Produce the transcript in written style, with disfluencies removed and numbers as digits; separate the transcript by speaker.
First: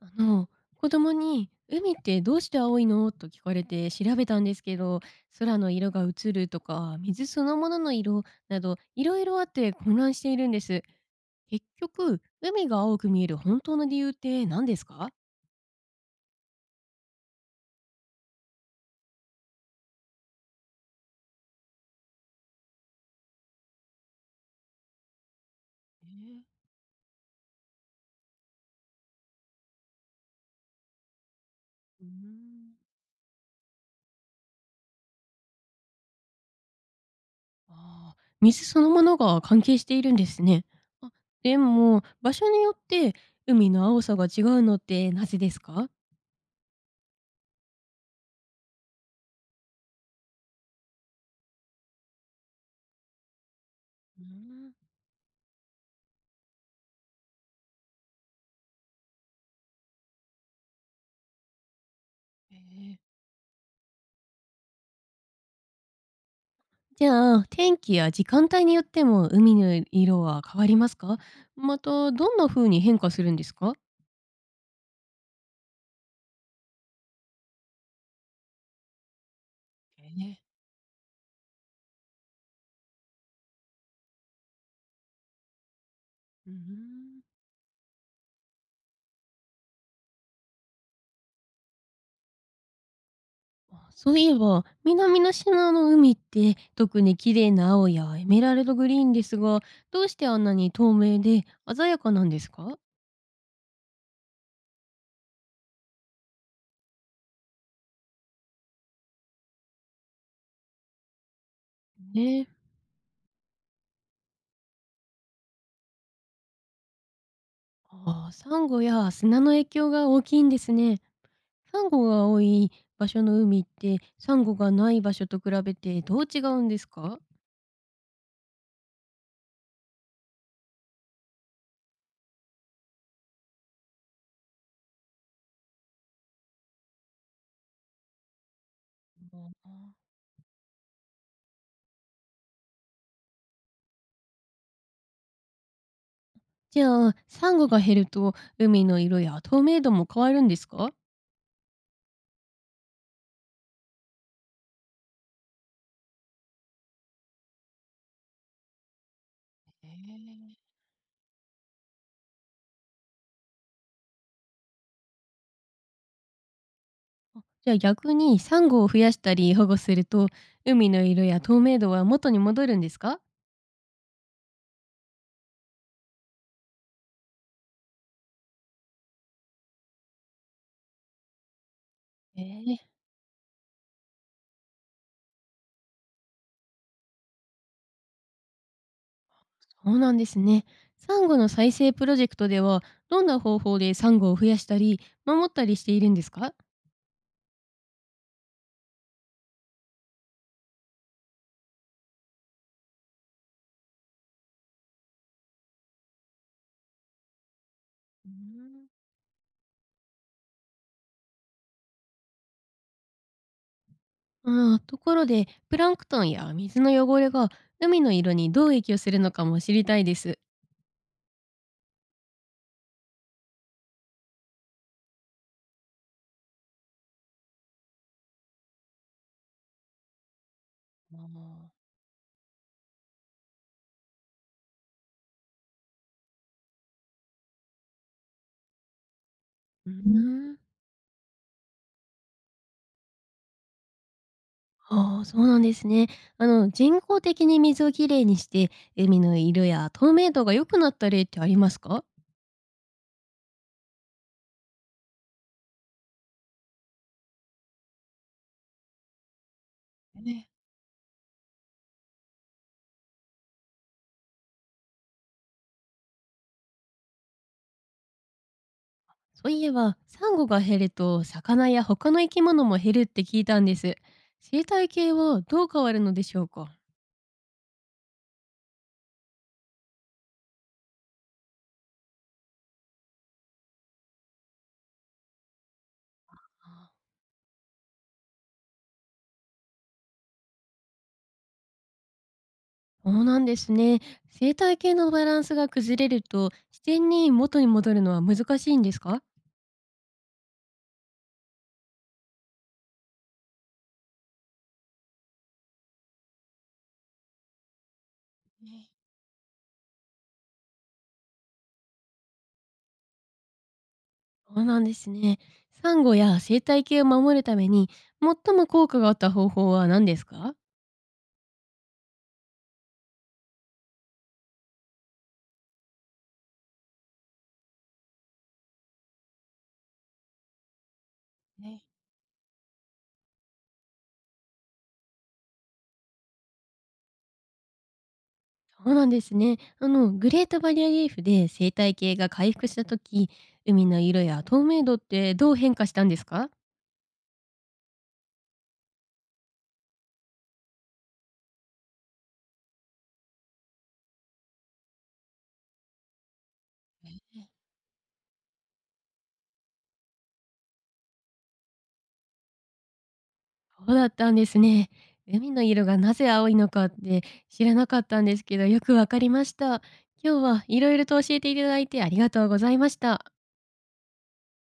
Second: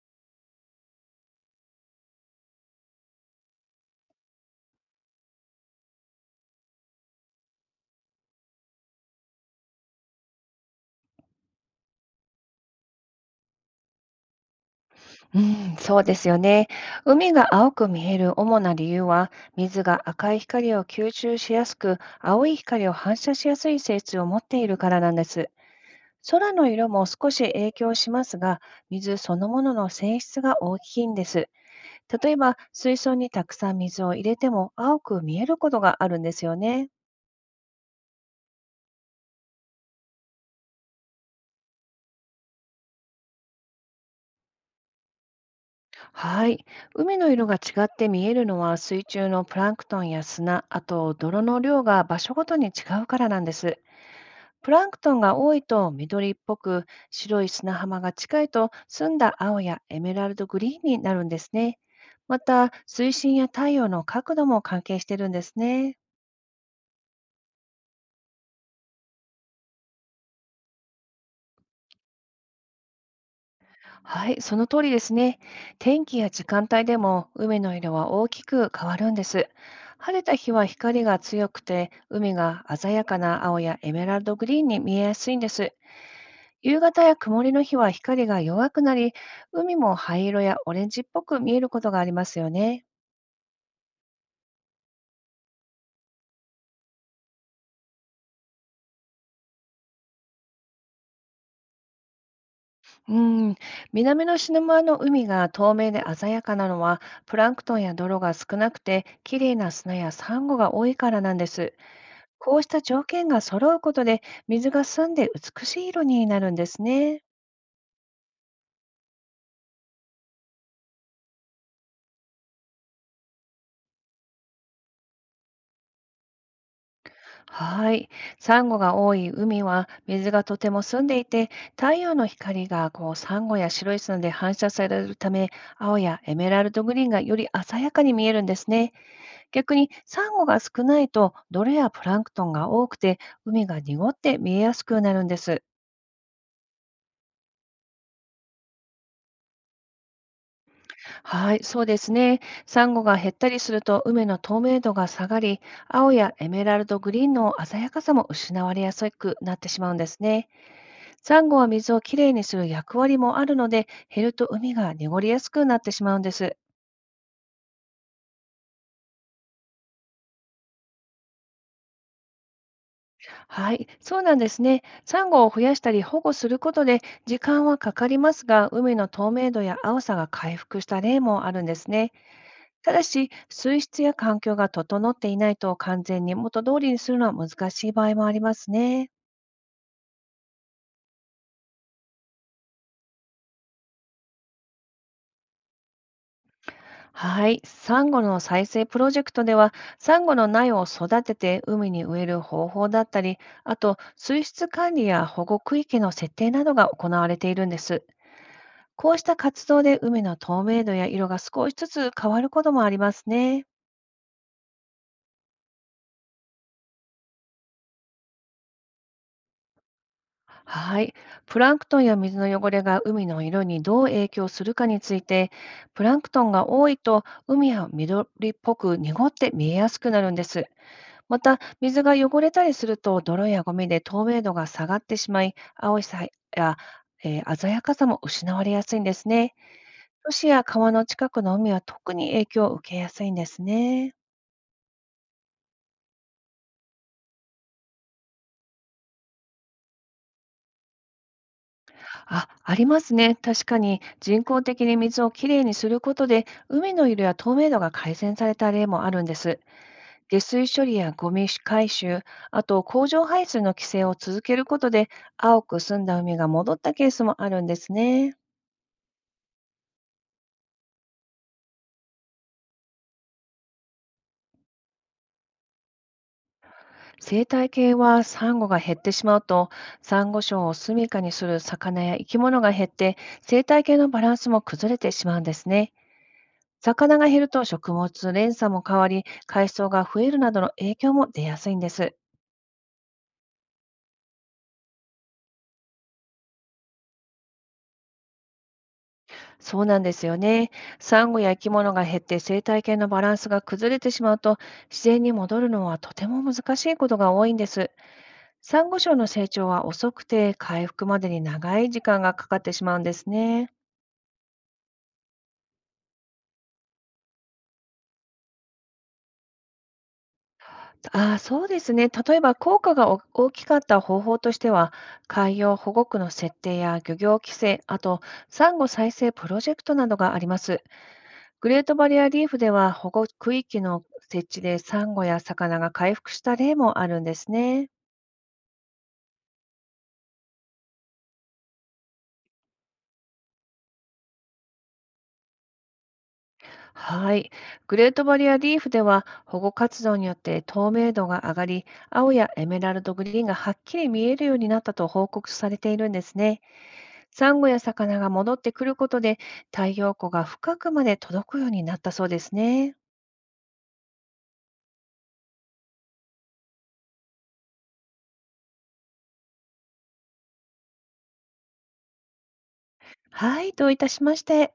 Speaker 1: あの、子供に「海ってどうして青いの？」と聞かれて調べたんですけど、空の色が映るとか、水そのものの色など、いろいろあって混乱しているんです。結局、海が青く見える本当の理由って何ですか。
Speaker 2: うん、そうですよね。海が青く見える主な理由は、水が赤い光を吸収しやすく、青い光を反射しやすい性質を持っているからなんです。空の色も少し影響しますが、水そのものの性質が大きいんです。
Speaker 1: うー
Speaker 2: 例えば、
Speaker 1: ん。
Speaker 2: 水槽にたくさん水を入れても青く見えることがあるんですよね。
Speaker 1: ああ、水そのものが関係しているんですね。あ、でも、場所によって海の青さが違うのってなぜですか。
Speaker 2: はい。海の色が違って見えるのは、水中のプランクトンや砂、あと泥の量が場所ごとに違うからなんです。
Speaker 1: うー
Speaker 2: プ
Speaker 1: ん。
Speaker 2: ランクトンが多いと緑っぽく、白い砂浜が近いと澄んだ青やエメラルドグリーンになるんですね。ま
Speaker 1: へ
Speaker 2: た、
Speaker 1: え。
Speaker 2: 水深や太陽の角度も関係してるんですね。
Speaker 1: じゃあ、天気や時間帯によっても海の色は変わりますか？また、どんな風に変化するんですか？
Speaker 2: はい、その通りですね。天気や時間帯でも海の色は大きく変わるんです。
Speaker 1: え
Speaker 2: 晴れた
Speaker 1: え。
Speaker 2: 日は光が強くて、海が鮮やかな青やエメラルドグリーンに見えやすいんです。
Speaker 1: うー
Speaker 2: 夕方や
Speaker 1: ん。
Speaker 2: 曇りの日は光が弱くなり、海も灰色やオレンジっぽく見えることがありますよね。
Speaker 1: あ、そういえば、南の島の海って特に綺麗な青やエメラルドグリーンですが、どうしてあんなに透明で鮮やかなんですか？
Speaker 2: うん、南のシナモアの海が透明で鮮やかなのは、プランクトンや泥が少なくて、綺麗な砂やサンゴが多いからなんです。
Speaker 1: ね。
Speaker 2: こうした条件が揃うことで、水が澄んで美しい色になるんですね。
Speaker 1: ああ、サンゴや砂の影響が大きいんですね。サンゴが多い場所の海って、サンゴがない場所と比べてどう違うんですか？
Speaker 2: はい。サンゴが多い海は、水がとても澄んでいて、太陽の光がこうサンゴや白い砂で反射されるため、青やエメラルドグリーンがより鮮やかに見えるんですね。逆にサンゴが少ないと泥やプランクトンが多くて海が濁って見えやすくなるんです。
Speaker 1: じゃあ、サンゴが減ると海の色や透明度も変わるんですか。
Speaker 2: はい、そうですね。サンゴが減ったりすると海の透明度が下がり、青やエメラルドグリーンの鮮やかさも失われやすくなってし
Speaker 1: へ
Speaker 2: まうんですね。
Speaker 1: え。
Speaker 2: サンゴは水をきれいにする役割もあるので、減ると海が濁りやすくなってしまうんです。
Speaker 1: じゃあ逆にサンゴを増やしたり保護すると海の色や透明度は元に戻るんですか。
Speaker 2: はい、そうなんですね。サンゴを増やしたり保護することで、時間はかかりますが、海の透明度や青さが回復した例もあるんですね。
Speaker 1: ええ、
Speaker 2: ただし、水質や環境が整っていないと完全に元通りにするのは難しい場合もありますね。
Speaker 1: そうなんですね。サンゴの再生プロジェクトではどんな方法でサンゴを増やしたり守ったりしているんですか。
Speaker 2: はい、サンゴの再生プロジェクトでは、サンゴの苗を育てて海に植える方法だったり、あと水質管理や保護区域の設定などが行われているんです。
Speaker 1: うーん。
Speaker 2: こうした活動で海の透明度や色が少しずつ変わることもありますね。
Speaker 1: ああ、ところでプランクトンや水の汚れが海の色にどう影響するのかも知りたいです。
Speaker 2: はい。プランクトンや水の汚れが海の色にどう影響するかについて、プランクトンが多いと海は緑っぽく濁って見えやすくなるんです。
Speaker 1: ま
Speaker 2: また、
Speaker 1: あ、
Speaker 2: 水が汚れたりすると泥やゴミで透明度が下がってしまい、青さや、鮮やかさも失われやすいんですね。
Speaker 1: ーう
Speaker 2: 都市
Speaker 1: ーん。
Speaker 2: や川の近くの海は特に影響を受けやすいんですね。
Speaker 1: ああ、そうなんですね。人工的に水をきれいにして、海の色や透明度が良くなった例ってありますか。
Speaker 2: あ、ありますね。確かに人工的に水をきれいにすることで、海の色や透明度が改善された例もあるんです。
Speaker 1: ね。
Speaker 2: 下水処理やゴミ回収、あと工場排水の規制を続けることで、青く澄んだ海が戻ったケースもあるんですね。
Speaker 1: そういえば、サンゴが減ると、魚や他の生き物も減るって聞いたんです。生態系はどう変わるのでしょうか。
Speaker 2: 生態系は、サンゴが減ってしまうと、サンゴ礁を住処にする魚や生き物が減って、生態系のバランスも崩れてしまうんですね。魚が減ると食物連鎖も変わり、海藻が増えるなどの影響も出やすいんです。
Speaker 1: そうなんですね。生態系のバランスが崩れると、自然に元に戻るのは難しいんですか。
Speaker 2: そうなんですよね。サンゴや生き物が減って生態系のバランスが崩れてしまうと、自然に戻るのはとても難しいことが多いんです。サ
Speaker 1: ね。
Speaker 2: ンゴ礁の成長は遅くて、回復までに長い時間がかかってしまうんですね。
Speaker 1: そうなんですね。サンゴや生態系を守るために、最も効果があった方法は何ですか。
Speaker 2: ああ、そうですね。例えば効果がお大きかった方法としては、海洋保護区の設定や漁業規制、あと、サンゴ再生プロジェクトなどがあります。グレー
Speaker 1: ね。
Speaker 2: トバリアリーフでは保護区域の設置でサンゴや魚が回復した例もあるんですね。
Speaker 1: そうなんですね。グレートバリアリーフで生態系が回復した時、海の色や透明度ってどう変化したんですか。
Speaker 2: はい。グレートバリアリーフでは保護活動によって透明度が上がり、青やエメラルドグリーンがはっきり見えるようになったと報告されているんですね。サンゴや魚が戻ってくることで太陽光が深くまで届くようになったそうですね。
Speaker 1: そうだったんですね。海の色がなぜ青いのかって知らなかったんですけど、よくわかりました。今日はいろいろと教えていただいてありがとうございました。
Speaker 2: はい、どういたしまして。